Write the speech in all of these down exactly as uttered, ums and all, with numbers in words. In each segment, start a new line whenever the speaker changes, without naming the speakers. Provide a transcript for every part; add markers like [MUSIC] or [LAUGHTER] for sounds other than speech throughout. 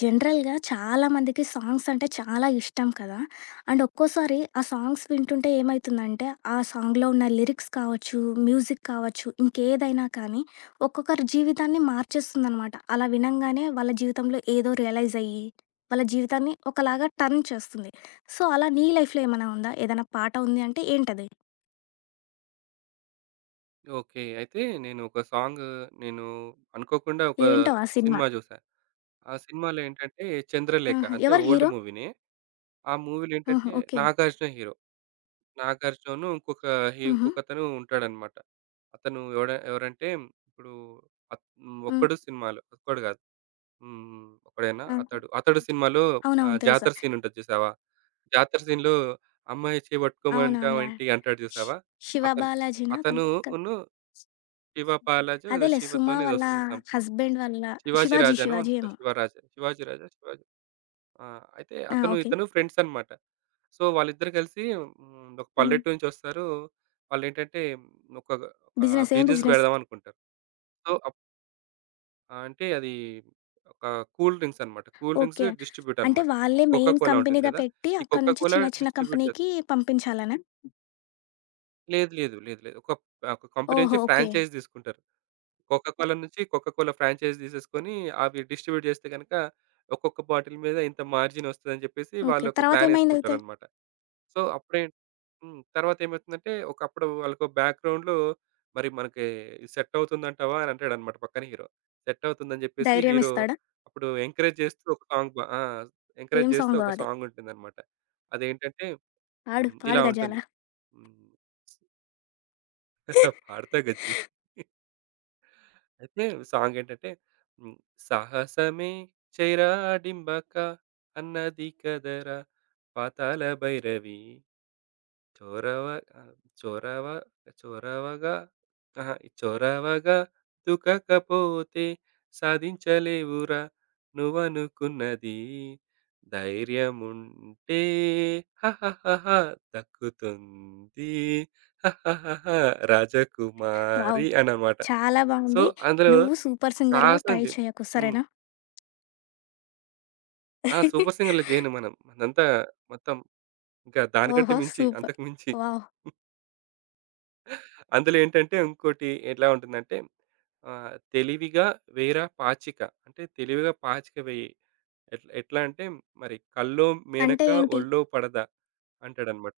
జనరల్‌గా చాలామందికి సాంగ్స్ అంటే చాలా ఇష్టం కదా! అండ్ ఒక్కోసారి ఆ సాంగ్స్ వింటుంటే ఏమైతుందంటే, ఆ సాంగ్‌లో ఉన్న లిరిక్స్ కావచ్చు, మ్యూజిక్ కావచ్చు, ఇంకేదైనా కానీ ఒక్కొక్కరి జీవితాన్ని మార్చేస్తుందనమాట. అలా వినంగానే వాళ్ళ జీవితంలో ఏదో రియలైజ్ అయ్యి, వాళ్ళ జీవితాన్ని ఒకలాగా టర్న్ చేస్తుంది. సో, అలా నీ లైఫ్‌లో ఏమైనా ఉందా? ఏదైనా పాట ఉంది అంటే ఏంటది?
ఓకే. అయితే నేను ఒక సాంగ్ నేను అనుకోకుండా ఒక
ఏంటో ఆ సినిమా.
సినిమా జూసా. ఆ సినిమాలో ఏంటంటే 'చంద్రలేఖ'
ఆహా!
అంటే
ఎవరు
ఓల్డ్
హీరో?
మూవీనే. ఆ మూవీలో
ఆహా!
ఏంటంటే
ఓకే.
నాగార్జున హీరో. నాగార్జునను ఇంకొక హీ
హుహు.
ఇంకొకతను ఉంటాడనమాట. అతను ఎవడ ఎవరంటే ఇప్పుడు అత్ హ్మ్.
హ్మ్.
'ఒక్కడు' సినిమాలో 'ఒక్కడు' గాదు. హ్మ్. 'ఒక్కడేనా'
అంతే.
'అతడు'. 'అతడు' సినిమాలో ఆహ్,
అవునవును. తెలుసు.
జాతర సీన్ ఉంటది జూసావా? జాతర సీన్‌లో అమ్మాయి చేయి
అవునవునులే.
పట్టుకోమంటావేంటి అంటాడు
శి
జూసావా?
'శివ
అతను.
బాలాజీనా
అతనును
అతను? కాదు.
శివ పాలాజో ఏదో
అదేలే 'సుమ'
శివతోనో ఏదో
వాళ్ళ
వస్తుంది సంథింగ్.
హస్బెండ్ వాళ్ళ
'శివాజీ
'శివాజీ'
రాజా'నో
'శివాజీ'
అనుకుంటా.
ఏమో.
'శివరాజా', 'శివాజీ రాజా', 'శివాజీ'. ఆ! అయితే
ఆ!
అతను,
ఓకే.
ఇతను ఫ్రెండ్స్ అన్నమాట. సో, వాళ్ళిద్దరూ కలిసి హ్మ్, ఒక
హ్మ్.
పల్లెటూరు నుంచి వస్తారు. వాళ్ళేంటంటే ఒక, ఒక
బిజినెస్ ఏం
బిజినెస్
బిజినెస్?
పెడదాం అనుకుంటారు. సో, అప్ అంటే అది ఒక కూల్ డ్రింక్స్ అన్నమాట. Cool drinks
okay.
డిస్ట్రిబ్యూట్
అంటే
అన్నమాట.
వాళ్ళే
'కోకా
మెయిన్
కోలా' ఉంటుంది
కంపెనీగా
కదా!
పెట్టి
ఈ
అక్కడి
'కోకా
నుంచి
కోలా'
చిన్న చిన్న
డిస్ట్రిబ్యూట్ చేస్త
కంపెనీకి పంపించాలనా?
లేదు, లేదు, లేదు, లేదు. ఒక ఒక కంపెనీ నుంచి
ఓహో! ఓకే.
ఫ్రాంచైజ్ తీసుకుంటారు. కోకా కోలా నుంచి కోకా కోలా ఫ్రాంచైజ్ తీసేసుకొని అవి డిస్ట్రిబ్యూట్ చేస్తే గనుక ఒక్కొక్క బాటిల్ మీద ఇంత మార్జిన్ వస్తదని చెప్పేసి
ఓకే.
వాళ్ళు ఒక ప్లాన్
తర్వాతేమైందయితే?
వేసుకుంటారనమాట. సో, అప్పుడే హ్మ్. తర్వాత ఏమైతుందంటే ఒకప్పుడు వాళ్ళకో బ్యాక్‌గ్రౌండ్‌లో మరి మనకి సెట్ అవుతుందంటావా అని అంటాడనమాట పక్కన హీరో. సెట్ అవుతుందని చెప్పేసి
ధైర్యం
హీరో
ఇస్తాడా?
అప్పుడు ఎంకరేజ్ చేస్తూ ఒక సాంగ్ బ ఆ! ఎంకరేజ్
ఏం
చేస్తూ
సాంగో
ఒక
అది?
సాంగ్ ఉంటుందనమాట. అదేంటంటే
పాడు.
హ్మ్.
పాడు
ఇలా ఉంటుంది.
'గజాల'.
హ్మ్. [LAUGHS] పాడతా గజ్జి. అయితే సాంగ్ ఏంటంటే హ్మ్. సాహసమే చెరాడింబక అన్నది కదరా పాతాళ భైరవి చొరవ ఆ! చొరవ చొరవగా అహా! చొరవగా దుకకపోతే సాధించలేవురా నువ్వనుకున్నది. ధైర్యముంటే హహహహ దక్కుతుంది. హహహహ
వావ్!
రాజకుమారి అనమాట.
చాలా
సో,
బావుంది.
అందులో
నువ్వు 'సూపర్ సింగర్‌లో'
సాహసం
ట్రై
జె
చేయకు
హ్మ్.
సరేనా?
ఆ! 'సూపర్ సింగర్'లో
[LAUGHS]
జేయను మనం. అదంతా మొత్తం ఇంకా దానికంటే
ఓహో!
మించి,
సూపర్.
అంతకు మించి.
వావ్!
అందులో ఏంటంటే ఇంకోటి ఎలా ఉంటుందంటే ఆహ్, తెలివిగా వేర పాచిక అంటే తెలివిగా పాచిక వెయ్యి. ఎట్లా ఎట్లా అంటే మరి కల్లో
అంటే
మేనక
ఏంటి?
ఒళ్ళో పడద అంటాడన్నమాట.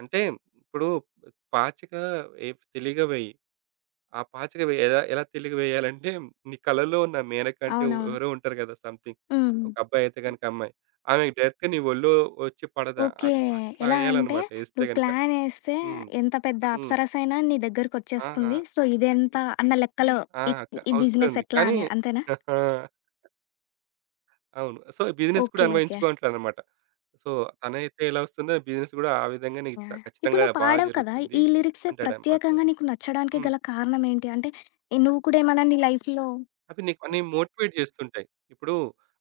అంటే ఇప్పుడు పాచిక ఏ తెలివిగా వెయ్యి. ఆ పాచిక వె ఎలా ఎలా తెలుగు వేయాలంటే, నీ కలలో ఉన్న మేనక అంటే ఎవ-
అవునవును.
ఎవరో ఉంటారు కదా! సంథింగ్.
హ్మ్.
ఒక అబ్బాయి అయితే గనుక అమ్మాయి. ఆమెకి డైరెక్ట్‌గా నీ ఒళ్ళో వచ్చి పడదా
ఓకే.
అట్ అట్లా
ఎలా అంటే
ఎయాలన్నమాట ఎస్తే
నువ్వు
గనుక.
ప్లానేస్తే
హ్మ్.
ఎంత పెద్ద
హ్మ్.
అప్సరస అయినా నీ దగ్గరకొచ్చేస్తుంది.
ఆ!
సో, ఇదెంత అన్న లెక్కలో
ఆ!
ఈ
క
ఈ బిజినెస్
వస్తుంది.
ఎట్లా
కానీ
అనేది అంతేనా?
[LAUGHS] అవును. సో, బిజినెస్ కూడా
ఓకే. ఓకే.
అన్వయించుకో అంటాడన్నమాట. సో, తనైతే ఎలా వస్తుందో బిజినెస్ కూడా ఆ విధంగానే నీకు స
యాహ్! ఇప్పుడు
ఖచ్చితంగా
నువ్వు
బాగా
పాడావు కదా!
జరుగుతుంది
ఈ లిరిక్సే
అంటాడన్నమాట.
ప్రత్యేకంగా నీకు నచ్చడానికి
హ్మ్.
గల కారణం ఏంటి? అంటే ఈ నువ్వు కూడా ఏమన్నా నీ లైఫ్‌లో
అవి నీకు అన్ని మోటివేట్ చేస్తుంటాయి. ఇప్పుడు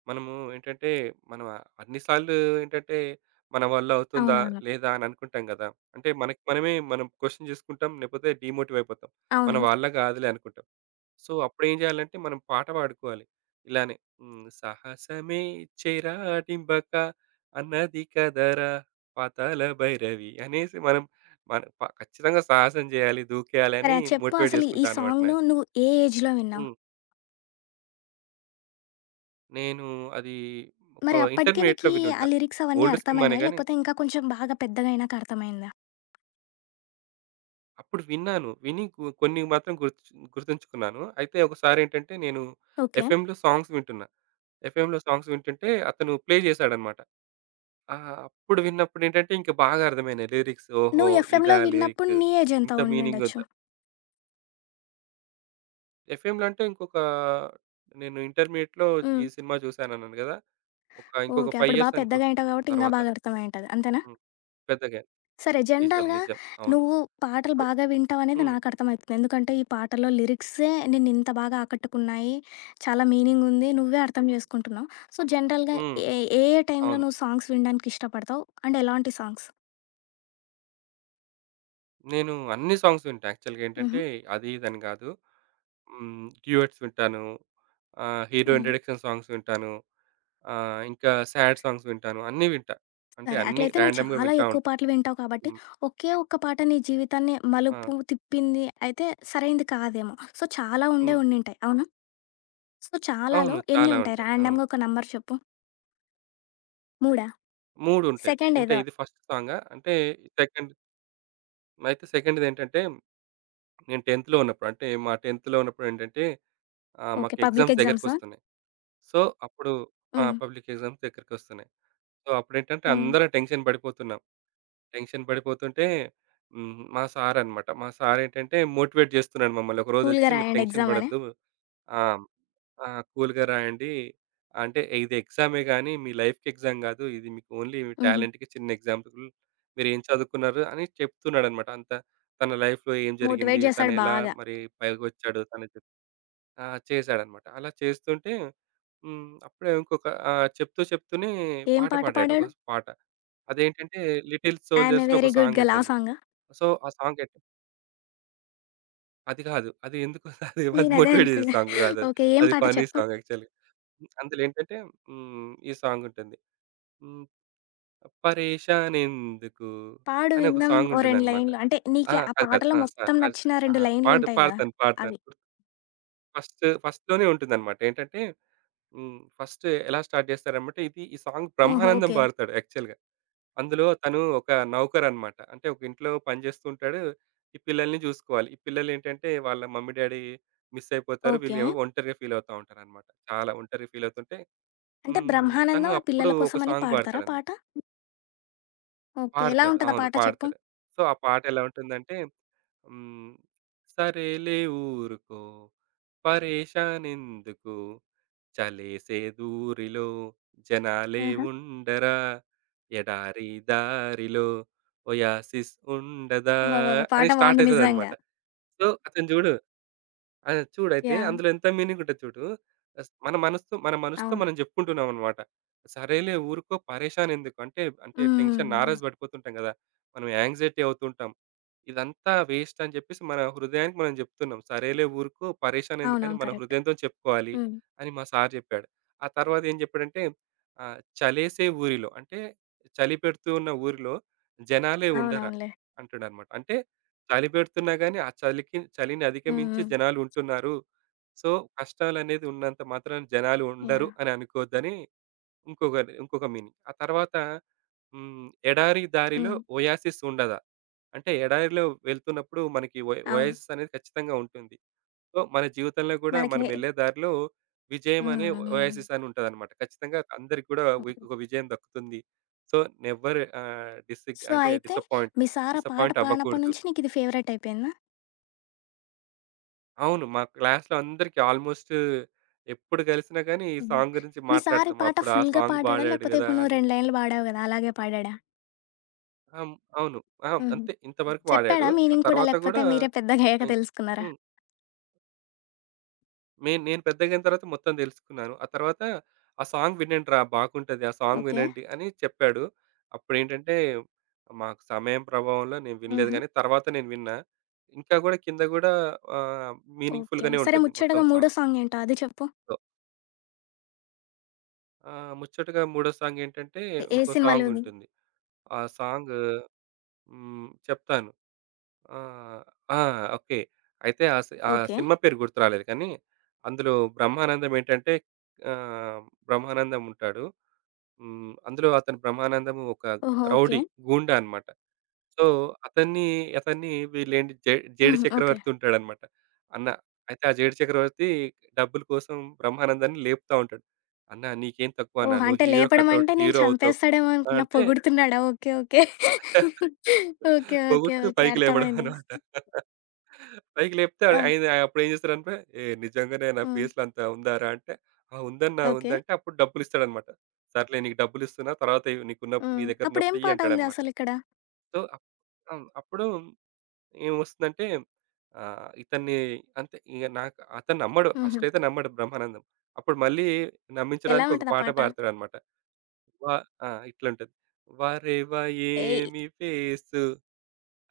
మనము ఏంటంటే, మనం అన్ని సార్లు ఏంటంటే, మన వల్ల అవుతుందా?
అవునవును.
లేదా? అని అనుకుంటాం కదా! అంటే మనకి మనమే మనం క్వెషన్ చేసుకుంటాం. లేకపోతే డీమోటివ్ అయిపోతాం. మన
అవును.
వల్ల కాదులే అనుకుంటాం. సో, అప్పుడేం చేయాలంటే మనం పాట పాడుకోవాలి. ఇలానే హ్మ్. సాహసమే చెరాడింబక అన్నది కదరా పాతాళ భైరవి అనేసి మనం మన ప ఖచ్చితంగా సాహసం చేయాలి, దూకేయాలి
సరే
అని
అది చెప్పు
మోటివేట్
అసలు ఈ
చేసుకుంటా అనమాట. నా
సాంగ్‌ను నువ్వు ఏ ఏజ్‌లో విన్నావు?
హ్మ్. నేను అది ఒక
మరి అప్పటికే
ఇంటర్మీడియేట్‌లో
నీకీ ఆ
వినుంటా.
లిరిక్స్ అవన్నీ
ఓల్డ్ సినిమానే
అర్థమైనాయా?
గాని,
లేకపోతే ఇంకా కొంచెం బాగా పెద్దగా అయినాక అర్థమైందా?
అప్పుడు విన్నాను. విని కొ కొన్ని మాత్రం గుర్తు గుర్తుంచుకున్నాను. అయితే ఒకసారేంటంటే, నేను
ఓకే.
ఎఫ్ఎంలో సాంగ్స్ వింటున్నా. ఎఫ్ఎంలో సాంగ్స్ వింటుంటే అతను ప్లే చేశాడన్నమాట. ఆహ్, అప్పుడు విన్నప్పుడేంటంటే, ఇంక బాగా అర్థమైనాయి లిరిక్స్. ఓహో!
నువ్వు ఎఫ్ఎంలో
ఇదా
విన్నప్పుడు
లిరిక్.
నీ ఏజ్ ఎంత
ఇంత మీనింగ్
ఉండుండొచ్చు?
ఉందా. ఎఫ్ఎంలో అంటే ఇంకొక నేను ఇంటర్మీడియేట్‌లో
హ్మ్.
ఈ సినిమా చూసానన్నాను గదా! ఒక ఇంకొక
ఓకే.
ఐదు
అప్పుడు బా
ఇయర్స్ అనుకో
పెద్దగా అయింటావు కాబట్టి ఇంకా
తర్వాత.
బాగా అర్థమై ఉంటది. అంతేనా?
హ్మ్. పెద్దగా
సరే
నిజం.
జనరల్‌గా
నిజం. అవును.
నువ్వు పాటలు
సో
బాగా వింటావనేది
హ్మ్.
నాకు అర్థమైతుంది. ఎందుకంటే ఈ పాటల్లో లిరిక్సే నిన్నింత బాగా ఆకట్టుకున్నాయి. చాలా మీనింగుంది. నువ్వే అర్థం జేసుకుంటున్నావు. సో, జనరల్‌గా
హ్మ్.
ఏ ఏ ఏ టైంలో
అవును.
నువ్వు సాంగ్స్ వినడానికి ఇష్టపడతావు? అండ్ ఎలాంటి సాంగ్స్?
నేను అన్ని సాంగ్స్ వింటా. యాక్చువల్‌గా ఏంటంటే
హుహు.
అది ఇదని గాదు. హ్మ్. డ్యూయెట్స్ వింటాను. ఆహ్, హీరో
హ్మ్.
ఇంట్రడక్షన్ సాంగ్స్ వింటాను. ఆహ్, ఇంకా సాడ్ సాంగ్స్ వింటాను. అన్నీ వింటా. అంటే
సరే.
అన్నీ
అట్లయితే నువ్వు
రాండమ్‌గా
చాలా
వింటా
ఎక్కువ
ఉంటా.
పాటలు వింటావు కాబట్టి,
హ్మ్.
ఒకే ఒక్క పాట నీ జీవితాన్ని
ఆ!
మలుపు తిప్పింది అయితే సరైంది కాదేమో. సో, చాలా ఉండే
హ్మ్.
ఉండింటాయి. అవునా? సో, చాలాలో
అవును.
ఎన్ని
చాలా
ఉంటాయి?
ఉంటాయి. అవును.
ర్యాండమ్‌గా ఒక నంబర్ చెప్పు. మూడా?
మూడు ఉంటాయి.
సెకండ్
అంటే
ఏదో
ఇది ఫస్ట్ సాంగా అంటే సెకండ్ అయితే సెకండ్‌దేంటంటే నేను 10థ్‌లో ఉన్నప్పుడు అంటే మా 10థ్‌లో ఉన్నప్పుడు ఏంటంటే ఆహ్,
ఓకే.
మాకు
పబ్లిక్
ఎగ్జామ్స్
ఎగ్జామ్సా?
దగ్గరకొస్తున్నాయి. సో, అప్పుడు ఆ!
హ్మ్.
Public exams దగ్గరకొస్తున్నాయి. సో, అప్పుడేంటంటే
హ్మ్.
అందరం టెన్షన్ పడిపోతున్నాం. టెన్షన్ పడిపోతుంటే హ్మ్. మా సారన్నమాట. మా సారేంటంటే మోటివేట్ చేస్తున్నాడు మమ్మల్ని.
కూల్‌గా
ఒకరోజొచ్చి "మీరు
రాయండి
టెన్షన్
ఎగ్జామ్ అని.
పడొద్దు. ఆహ్, ఆహ్, కూల్‌గా రాయండి. అంటే ఇది ఎగ్జామే గానీ, మీ లైఫ్‌కి ఎగ్జామ్ కాదు. ఇది మీకు ఓన్లీ మీ
హుహు.
టాలెంట్‌కి చిన్న ఎగ్జాంపుల్. మీరేం చదువుకున్నారు" అని చెప్తున్నాడన్నమాట. అంత తన లైఫ్‌లో ఏం జరిగింది?
మోటివేట్ చేశాడు
తనెలా
బాగా.
మరి పైకొచ్చాడు? తన ఆ! చేశాడనమాట. అలా చేస్తుంటే హ్మ్. అప్పుడే ఇంకొక ఆహ్, చెప్తూ చెప్తూనే
ఏం
పాట
పాట
పాడాడు. ఒక
పాడాడు?
పాట. అదేంటంటే 'లిటిల్
'ఐయామ్ ఏ
సోల్జర్స్‌లో' ఒక
వెరీ గుడ్
సాంగ్
గర్ల్' ఆ
ఉంటుంది.
సాంగా?
సో, ఆ సాంగ్ ఎట్ అది కాదు. అది ఎందుకు [LAUGHS] అది అది
నేనదే
మోటివేట్ చేసే
అనుకున్నా.
సాంగ్ కాదు అది.
ఓకే. ఏం
అది
పాట
ఫన్నీ
చెప్పు?
సాంగ్ యాక్చువల్‌గా. అందులో ఏంటంటే హ్మ్. ఈ సాంగ్ ఉంటుంది. హ్మ్. 'పరేషాన్ ఎందుకు'
పాడు
అని ఒక
విందాం
సాంగ్
ఓ రెండు
ఉంటుందనమాట.
లైన్‌లు. అంటే
ఆ!
నీకి ఆ
కాదు కాదు.
పాటలో
ఆ! స
మొత్తం
అది సా-
నచ్చిన
ఆ!
రెండు
పాడు
లైన్‌లుంటాయి గదా!
పాడతాను. పాడతాను.
అవి.
ఫస్ట్ ఫస్ట్‌లోనే ఉంటుందనమాట. ఏంటంటే హ్మ్. ఫస్ట్ ఎలా స్టార్ట్ చేస్తారనమంటే, ఇది ఈ సాంగ్
ఓహో!
బ్రహ్మానందం
ఓకే.
పాడతాడు యాక్చువల్‌గా. అందులో తను ఒక నౌకరనమాట. అంటే ఒక ఇంట్లో పని చేస్తూ ఉంటాడు. ఈ పిల్లల్ని చూసుకోవాలి. ఈ పిల్లలేంటంటే, వాళ్ళ మమ్మీ, డ్యాడీ మిస్ అయిపోతారు.
ఓకే.
వీళ్ళేమో ఒంటరిగా ఫీల్ అవుతా ఉంటారనమాట. చాలా ఒంటరిగా ఫీల్ అవుతుంటే
అంటే
హ్మ్. తను
'బ్రహ్మానందం' ఆ
అప్పుడు
పిల్లల
ఒక
కోసమని
సాంగ్
పాడతారా
పాడతాడనమాట.
పాట? ఓకే. ఎలా
పాడతాడు.
ఉంటది ఆ
అవును.
పాట చెప్పు?
పాడతాడు. సో, ఆ పాట ఎలా ఉంటుందంటే హ్మ్. సరేలే ఊరుకో పరేషానెందుకు చలేసే దూరిలో జనాలే
ఆహా!
ఉండరా ఎడారి దారిలో ఒయాసిస్ ఉండదా
అబ్బబ్బబ్బా!
అని
పాట
స్టార్ట్
బావుంది
అవుతుంది అనమాట.
నిజంగా.
సో అతను చూడు ఆ! చూడయితే
యాహ్!
అందులో ఎంత మీనింగుంటది చూడు. అస్ మన మనసుతో మన మనసుతో
అవును.
మనం జెప్పుకుంటున్నామనమాట. సరేలే ఊరుకో పరేషాన్ ఎందుకు? అంటే, అంటే
హ్మ్. హ్మ్.
టెన్షన్ నారాజు
హ్మ్.
పడిపోతుంటాం గదా! మనం యాంగ్జైటీ అవుతుంటాం. ఇదంతా వేస్ట్ అని జెప్పేసి మన హృదయానికి మనం జెప్తున్నాం. సరేలే ఊరుకో పరేషాన్ ఎందుకని
అవునవును.
మన
కరెక్ట్.
హృదయంతోని చెప్పుకోవాలి
హ్మ్.
అని మా సారు జెప్పాడు. ఆ తర్వాత ఏం జెప్పాడంటే ఆహ్, చలేసే ఊరిలో అంటే చలి పెడుతూ ఉన్న ఊరిలో జనాలే ఉండరా
అవునవునులే.
అంటాడనమాట. అంటే చలి పెడుతున్నా గాని, ఆ చలికి చలిని
హ్మ్.
అధిగమించి
హ్మ్.
జనాలు ఉంటున్నారు. సో, కష్టాలనేది ఉన్నంత మాత్రాన జనాలు ఉండరు
యాహ్!
అని అనుకోవద్దని ఇంకొక ఇంకొక మీనింగ్. ఆ తర్వాత హ్మ్, ఎడారి దారిలో
హ్మ్.
ఒయాసిస్ ఉండదా? అంటే ఎడారిలో వెళ్తున్నప్పుడు మనకి ఒ
అవును.
ఒయాసిస్ అనేది ఖచ్చితంగా ఉంటుంది. సో, మన జీవితంలో కూడా
మనకి
మనం
హే
వెళ్ళే దారిలో విజయం అనే
హ్మ్.
ఒయాసిస్
హ్మ్.
అని ఉంటదనమాట. ఖచ్చితంగా అందరికి కూడా వి ఒక విజయం దక్కుతుంది. సో, నెవర్ ఆహ్, డిసిగ్
సో,
అంటే
అయితే
డిసప్పాయింట్
మీ సార్ ఆ పాట
డిసప్పాయింట్
పాడినప్పటి
అవ్వకూడదు.
నుంచి నీకిది ఫేవరెట్ అయిపోయిందా?
అవును. మా క్లాస్‌లో అందరికి ఆల్‌మోస్ట్ ఎప్పుడు కలిసినా గానీ, ఈ
హుహు.
సాంగ్ గురించి
మీ సార్ ఈ
మాట్లాడతాం.
పాట
అప్పుడు ఆ
ఫుల్‌గా
సాంగ్
పాడాడా?
పాడాడు
లేకపోతే
గదా!
ఇప్పుడు నువ్వు
అని.
రెండు లైన్‌లు పాడావు గదా! అలాగే పాడాడా?
ఆహ్, అవును. ఆ!
హుహు.
అంతే ఇంతవరకు వాడాడు.
చెప్పాడా
ఆ
మీనింగ్ కూడా?
తర్వాత
లేకపోతే
గూడా
మీరే పెద్దగయ్యాక
ఇం
తెలుసుకున్నారా?
హ్మ్. నేను నేను పెద్దగయిన తర్వాత మొత్తం తెలుసుకున్నాను. ఆ తర్వాత "ఆ సాంగ్ వినండిరా బాగుంటది. ఆ సాంగ్
ఓకే.
వినండి" అని చెప్పాడు. అప్పుడేంటంటే, మాకు సమయం ప్రభావంలో నేను వినలేదు
హుహు.
గానీ, తర్వాత నేను విన్నా. ఇంకా గూడా కింద గూడా ఆహ్, మీనింగ్‌ఫుల్
ఓకే.
గానే
సరే
ఉంటుంది మొత్తం
ముచ్చటగా మూడో
సాంగ్.
సాంగేంటో అది చెప్పు?
ఆ! ముచ్చటగా మూడో సాంగేంటంటే,
ఎ ఏ
ఇంకో
సినిమాలోది?
సాంగుంటుంది. ఆ సాంగ్ హ్మ్. చెప్తాను. ఆహ్, ఆ! ఓకే. అయితే ఆ సి ఆ
ఓకే.
సినిమా పేరు గుర్తు రాలేదు కానీ, అందులో బ్రహ్మానందం ఏంటంటే ఆహ్, బ్రహ్మానందం ఉంటాడు. హ్మ్. అందులో అతను బ్రహ్మానందము ఒక
ఓహో! ఓకే.
రౌడీ, గూండా అన్నమాట. సో, అతన్ని, అతన్ని వీళ్ళేంటి జే జేడు
హుహు. ఓకే.
చక్రవర్తి ఉంటాడనమాట. అన్న అయితే ఆ జేడు చక్రవర్తి డబ్బుల కోసం బ్రహ్మానందాన్ని లేపుతా ఉంటాడు. "అన్నా నీకేం తక్కువ అన్నా
ఓహో!
నువ్వు
అంటే
హీరో
లేపడం
కటౌట్,
అంటే నేను
హీరో అవుతావు"
చంపేస్తాడేమో అనుకున్న
అంటే
పొగుడుతున్నాడా? ఓకే. ఓకే. ఓకే. ఓకే.
పొగుడుతూ
ఓకే.
పైకి లేపడం
అర్థమైంది.
అనమాట. పైకి లేపితే ఆడు
ఆ!
ఆయన అప్పుడేం చేస్తాడంటే, "ఏయ్! నిజంగానే నా
హ్మ్.
ఫేస్‌లో అంత ఉందారా?" అంటే, "ఆ! ఉందన్నా ఉంది"
ఓకే.
అంటే అప్పుడు డబ్బులిస్తాడనమాట. "సర్లే నీకు డబ్బులిస్తున్నా తర్వాత ఇవ్వు నీకున్నప్పుడు నీ
హ్మ్.
దగ్గరున్నప్పుడు
అప్పుడేం
ఇయ్యి"
పాట ఉంది
అంటాడనమాట.
అసలిక్కడ?
సో, అప్ అవును. అప్పుడు ఏమొస్తుందంటే ఆహ్, ఇతన్ని అంతే ఇగ నాకు అతను నమ్మడు.
హుహు.
ఫస్ట్ అయితే నమ్మడు బ్రహ్మానందం. అప్పుడు మళ్ళీ
ఎలా
నమ్మించడానికి ఒక
ఉంటది ఆ
పాట
పాట?
పాడతాడనమాట. వ ఆ! ఇట్లుంటది. వారేవా
ఏయ్!
ఏమి ఫేసు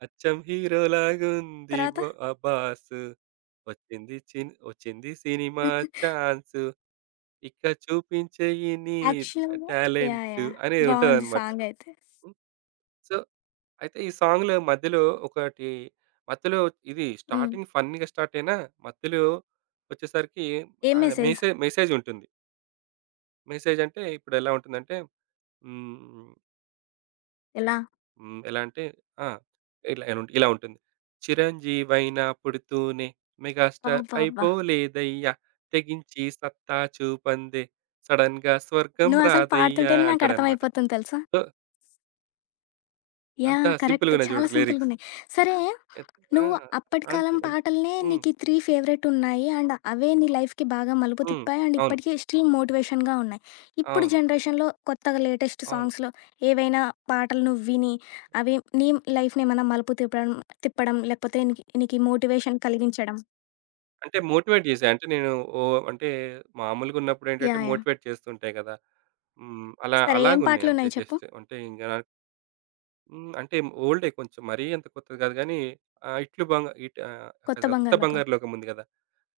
అచ్చం హీరోలాగుంది
తర్వాత?
బొ ఆ బాసు. వచ్చింది చిన్ వచ్చింది సినిమా ఛాన్సు ఇక చూపించేయి నీ
యాక్చువల్‌గా యాహ్!
Talent
yeah!
అనేది
బావుంది
ఉంటదనమాట.
సాంగయితే.
హ్మ్. సో అయితే ఈ సాంగ్‌లో మధ్యలో ఒకటి మధ్యలో ఇది
హ్మ్.
స్టార్టింగ్ ఫన్నీగా స్టార్ట్ అయినా, మధ్యలో వచ్చేసరికి
ఏం
ఆడ
మెసేజ్?
మెసే మెసేజ్ ఉంటుంది. మెసేజ్ అంటే ఇప్పుడు ఎలా ఉంటుందంటే హ్మ్,
ఎలా?
హ్మ్. ఎలా అంటే ఆ! ఇలా ఎనుంట్ ఇలా ఉంటుంది. చిరంజీవైనా పుడుతూనే మెగాస్టార్
అబ్బబ్బా!
అయిపోలేదయ్యా, తెగించి సత్తా చూపందే సడెన్‌గా స్వర్గం
నువ్వసలు
రాదయ్యా
పాడుతుంటేనే
అంటాడన్నమాట.
నాకర్థమైపోతుంది తెలుసా!
సో, అంత
యాహ్!
సింపుల్‌గా
కరెక్ట్.
ఉన్నాయి
చాలా
చూడు లిరిక్స్.
సింపుల్‌గున్నాయి. సరే,
ఎత్ ఆ!
నువ్వు అప్పటి
అంతే.
కాలం
ఎన్
పాటలనే
హ్మ్.
నీకీ మూడు ఫేవరెటున్నాయి. అండ్ అవే నీ లైఫ్‌కి బాగా మలుపు
హ్మ్.
తిప్పాయి. అండ్
అవును.
ఇప్పటికి స్టిల్ మోటివేషన్‌గా ఉన్నాయి. ఇప్పుడు
అవును.
జనరేషన్‌లో కొత్తగా లేటెస్ట్
అవును.
సాంగ్స్‌లో ఏవైనా పాటలు నువ్వు విని, అవి నీ లైఫ్‌నేమన్నా మలుపు తిప్పడం తిప్పడం లేకపోతే నీకి నీకి మోటివేషన్ కలిగించడం?
అంటే మోటివేట్ జేసాయి. అంటే నేను ఓహ్! అంటే మామూలుగా ఉన్నప్పుడేంటంటే
యాహ్! యాహ్!
మోటివేట్ చేస్తుంటాయి గదా! హ్మ్. అలా
సరే ఏం
అలాగున్నాయి అంతే
పాటలున్నాయి చెప్పు?
జస్ట్. అంటే ఇంక హ్మ్. అంటే ఓల్డే కొంచెం మరీ అంత కొత్తది కాదు గానీ ఆహ్, 'ఇట్లు బంగ ఇట్' ఆహ్, కాదు
'కొత్త
కాదు 'కొత్త
బంగారు లోకం'.
బంగారు లోకం' ఉంది గదా!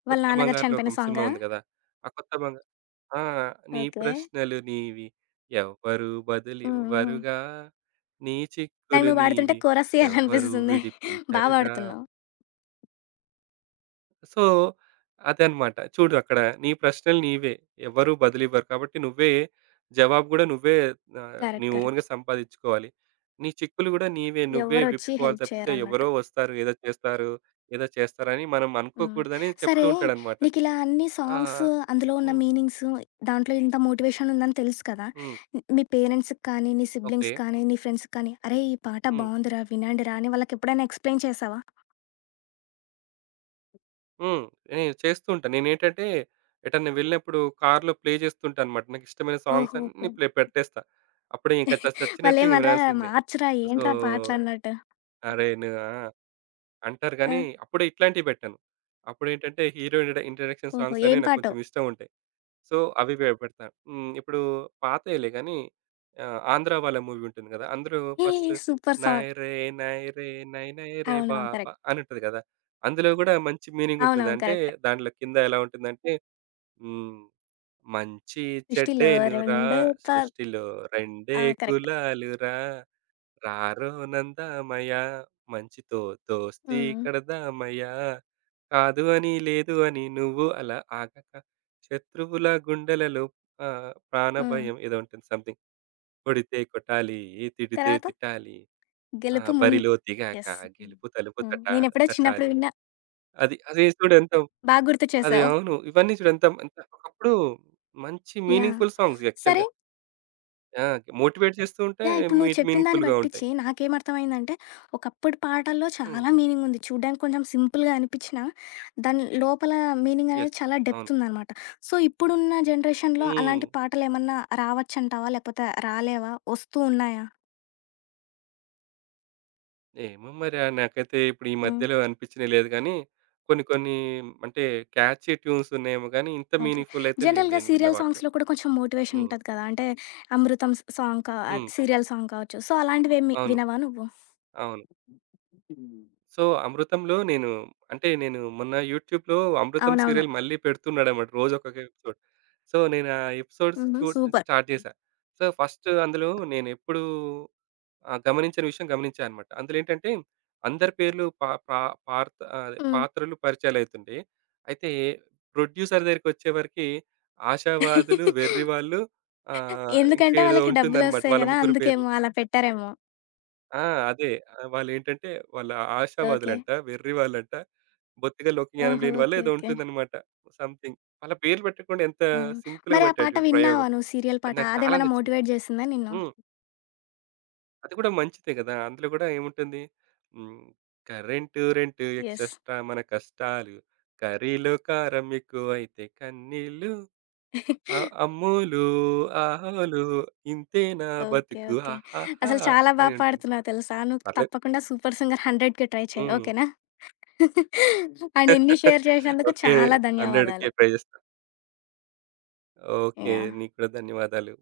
వాళ్ళ
'కొత్త
నాన్నగారు
బంగారు
చనిపోయిన
లోకం' సినిమా
సాంగా?
ఉంది గదా! ఆ 'కొత్త బంగా' ఆ! నీ
ఓకే.
ప్రశ్నలు నీవి ఎవ్వరు
హ్మ్. హ్మ్.
బదులివ్వరుగా నీ
నాకు
చిక్కులు
నువ్వు పాడుతుంటే
నీవి
కోరస్
ఎవ్వరు
చేయాలనిపిస్తుంది. బా
విడిపించరుగా
పాడుతున్నావు.
సో, అదనమాట. చూడు అక్కడ నీ ప్రశ్నలు నీవే. ఎవరు బదులివ్వరు. కాబట్టి నువ్వే జవాబు గూడా నువ్వే ఆహ్, నీ
కరెక్ట్. కరెక్ట్.
ఓన్‌గా సంపాదించుకోవాలి. నీ చిక్కులు గూడా నీవే. నువ్వే
ఎవ్వరొచ్చి
విప్పుకోవాలి
హెల్ప్
తప్పితే ఎవరో
చేయరన్నట్టు.
వస్తారు, ఏదో చేస్తారు, ఏదో చేస్తారని మనం
హ్మ్.
అనుకోకూడదని చెప్తూ
సరే
ఉంటాడనమాట.
నీకిలా అన్ని
ఆ!
సాంగ్స్, అందులో ఉన్న
హ్మ్.
మీనింగ్స్, దాంట్లో ఇంత మోటివేషన్ ఉందని తెలుసు కదా!
హ్మ్.
ని- మీ పేరెంట్స్‌కి కానీ, నీ
ఓకే.
సిబ్లింగ్స్ కానీ, నీ ఫ్రెండ్స్‌కి కానీ, అరేయ్! ఈ పాట
హ్మ్.
బావుందిరా, వినండిరా అని వాళ్ళకెప్పుడైనా ఎక్స్‌ప్లెయిన్ చేశావా?
హ్మ్. నేను చేస్తూ ఉంటా. నేనేంటంటే ఎటన్నా వెళ్ళినప్పుడు కార్‌లో ప్లే చేస్తుంటా అనమాట. నాకిష్టమైన సాంగ్స్
ఓహో!
అన్నీ
ఓకే.
ప్లే పెట్టేస్తా. అప్పుడే ఇంక చ చచ్చినట్టు ఇంక
వాళ్ళేమనరా
వినాల్సిందే.
మార్చురా
సో
ఏంట్రా పాటలన్నట్టు?
అరే! ను ఆ! అంటారు
ఆ!
గానీ, అప్పుడు ఇట్లాంటివి పెట్టను. అప్పుడేంటంటే, హీరో ఇంట్రడ ఇంట్రడక్షన్
ఓహో!
సాంగ్స్
ఏం
అనేవి నాకు
పాటో?
కొంచెం ఇష్టం ఉంటాయి. సో, అవి పె పెడతా. హ్మ్. ఇప్పుడు పాతయిలే గానీ, ఆహ్, 'ఆంధ్ర' వాళ్ళ మూవీ ఉంటుంది గదా! అందులో
ఏ
ఫస్ట్
సూపర్
'నాయ్
సాంగ్.
రే నాయ్ రే నై నై రే
అవునవును.
బాబా'
కరెక్ట్.
అని ఉంటది గదా! అందులో గూడా మంచి మీనింగ్ ఉంటుంది.
అవునవును.
అంటే,
కరెక్ట్.
దాంట్లో కింద ఎలా ఉంటుందంటే, హ్మ్. మంచి
సృష్టిలో
చెడ్డేనురా
రెండే ప
సృష్టిలో
ఆ!
రెండే
కరెక్ట్.
కులాలురా రారో నందామయ మంచితో దోస్తీ
హ్మ్.
కడదామయ కాదు అని లేదు అని నువ్వు అలా ఆగక శత్రువుల గుండెలలో ఆ,
హ్మ్.
ప్రాణభయం ఏదో ఉంటుంది సంథింగ్ కొడితే కొట్టాలి తిడితే
తర్వాత
తిట్టాలి ఆ,
గెలుపు మున్
బరిలో దిగాక
యెస్. హ్మ్.
గెలుపు తలుపు
హ్మ్.
తట
నేనెప్పుడో చిన్నప్పుడు
తట్టాలి
విన్నా.
అది అది చూడు ఎంత
బా గుర్తు
అది
చేశావు.
అవును ఇవన్నీ చూడు ఎంత ఎంత ఒకప్పుడు మంచి
యాహ్!
మీనింగ్ఫుల్ సాంగ్స్
సరే.
యాక్చువల్గా మోటివేట్ చేస్తూ ఉంటే
యాహ్! ఇప్పుడు నువ్వు చెప్పిన దాన్ని
మీనింగ్ఫుల్గా ఉంటాయి
బట్టిచ్చి నాకేమర్థమైందంటే, ఒకప్పుడు పాటల్లో చాలా మీనింగ్ ఉంది. చూడ్డానికి కొంచెం సింపుల్‌గా అనిపిచ్చినా, దాని లోపల మీనింగ్ అనేది
ఎస్
చాలా
అవును
డెప్త్ ఉందనమాట. సో, ఇప్పుడున్న జనరేషన్‌లో
ఉమ్,
అలాంటి పాటలేమన్నా రావచ్చంటావా? లేకపోతే రాలేవా? వస్తూ ఉన్నాయా?
ఏమో మరి ఆహ్, నాకైతే ఇప్పుడు ఈ
హ్మ్.
మధ్యలో అనిపించినయి లేదు గానీ, కొన్ని కొన్ని అంటే క్యాచీ ట్యూన్స్ ఉన్నాయేమో గానీ, ఇంత
ఓకే.
మీనింగ్‌ఫుల్ అయితే లేవు
జనరల్‌గా
నేను విన్న
సీరియల్
వాటిలో.
సాంగ్స్‌లో కూడా కొంచెం మోటివేషన్
హ్మ్.
ఉంటది కదా! అంటే 'అమృతం' స్ సాంగ్ కా
హ్మ్.
సీరియల్ సాంగ్ కావచ్చు. సో, అలాంటివేమి
అవును.
వినవా నువ్వు?
అవును. సో, 'అమృతంలో' నేను అంటే నేను మొన్న యూట్యూబ్‌లో 'అమృతం'
అవునవును.
సీరియల్ మళ్ళీ పెడుతున్నాడన్నమాట. రోజు ఒక్కొక్క ఎపిసోడ్. సో, నేను ఆ ఎపిసోడ్స్
హుహు.
చూడటం
సూపర్.
స్టార్ట్ చేశా. సో, ఫస్ట్ అందులో నేనెప్పుడూ ఆహ్, గమనించని విషయం గమనించా అనమాట. అందులో ఏంటంటే అందరి పేర్లు పా పా పార్త ఆ, అదే
హ్మ్.
పాత్రలు పరిచయాలయితుండే. అయితే ప్రొడ్యూసర్ దగ్గరికొచ్చేవరకి ఆశావాదులు,
[LAUGHS]
వెర్రివాళ్ళు ఆహ్,
ఎందుకంటే
ఇంకేదో
వాళ్ళకి
ఉంటుందన్నమాట
డబ్బులొస్తాయి
వాళ్ళ
గదా!
ముగ్గురు పేర్లు.
అందుకేమో అలా పెట్టారేమో.
ఆ! అదే. ఆహ్, వాళ్ళేంటంటే వాళ్ళు ఏంటంటే వాళ్ళ
ఓకే.
ఆశావాదులంట, వెర్రి వాళ్ళంట. బొత్తిగా లోకజ్ఞానం
ఓహో!
లేని వాళ్ళో
ఓకే.
ఏదో
ఓకే.
ఉంటుందన్నమాట. సంథింగ్. వాళ్ళ పేర్లు పెట్టకుండా ఎంత
హ్మ్.
సింపుల్‌గా
మరి ఆ
పెట్టాడు
పాట
చూడు
విన్నావా
ప్రయోగం.
నువ్వు సీరియల్
అది
పాట?
నాకు చాలా
అదేమన్నా
నచ్చింది.
మోటివేట్ చేసిందా నిన్ను?
హ్మ్. అది కూడా మంచిదే కదా! అందులో కూడా ఏముంటుంది? హ్మ్. Current rent
yes.
ఎక్సస్ట్రా మన కష్టాలు. కర్రీలో కారం ఎక్కువైతే కన్నీళ్ళు. ఆ అమ్మోలు ఆహోలు ఇంతేనా
ఓకే.
బతుకు
ఓకే.
హాహాహా!
అసలు చాలా బా
అని ఉంటుంది.
పాడుతున్నావు తెలుసా? నువ్వు
పర్లేదు.
తప్పకుండా సూపర్ సింగర్ వందకి ట్రై చెయి.
హ్మ్.
ఓకేనా? అండ్ ఇన్ని
[LAUGHS]
షేర్ చేసినందుకు
ఓకే.
చాలా
వందకే
ధన్యవాదాలు.
పే చేస్తా. ఓకే.
యాహ్!
నీకు కూడా ధన్యవాదాలు.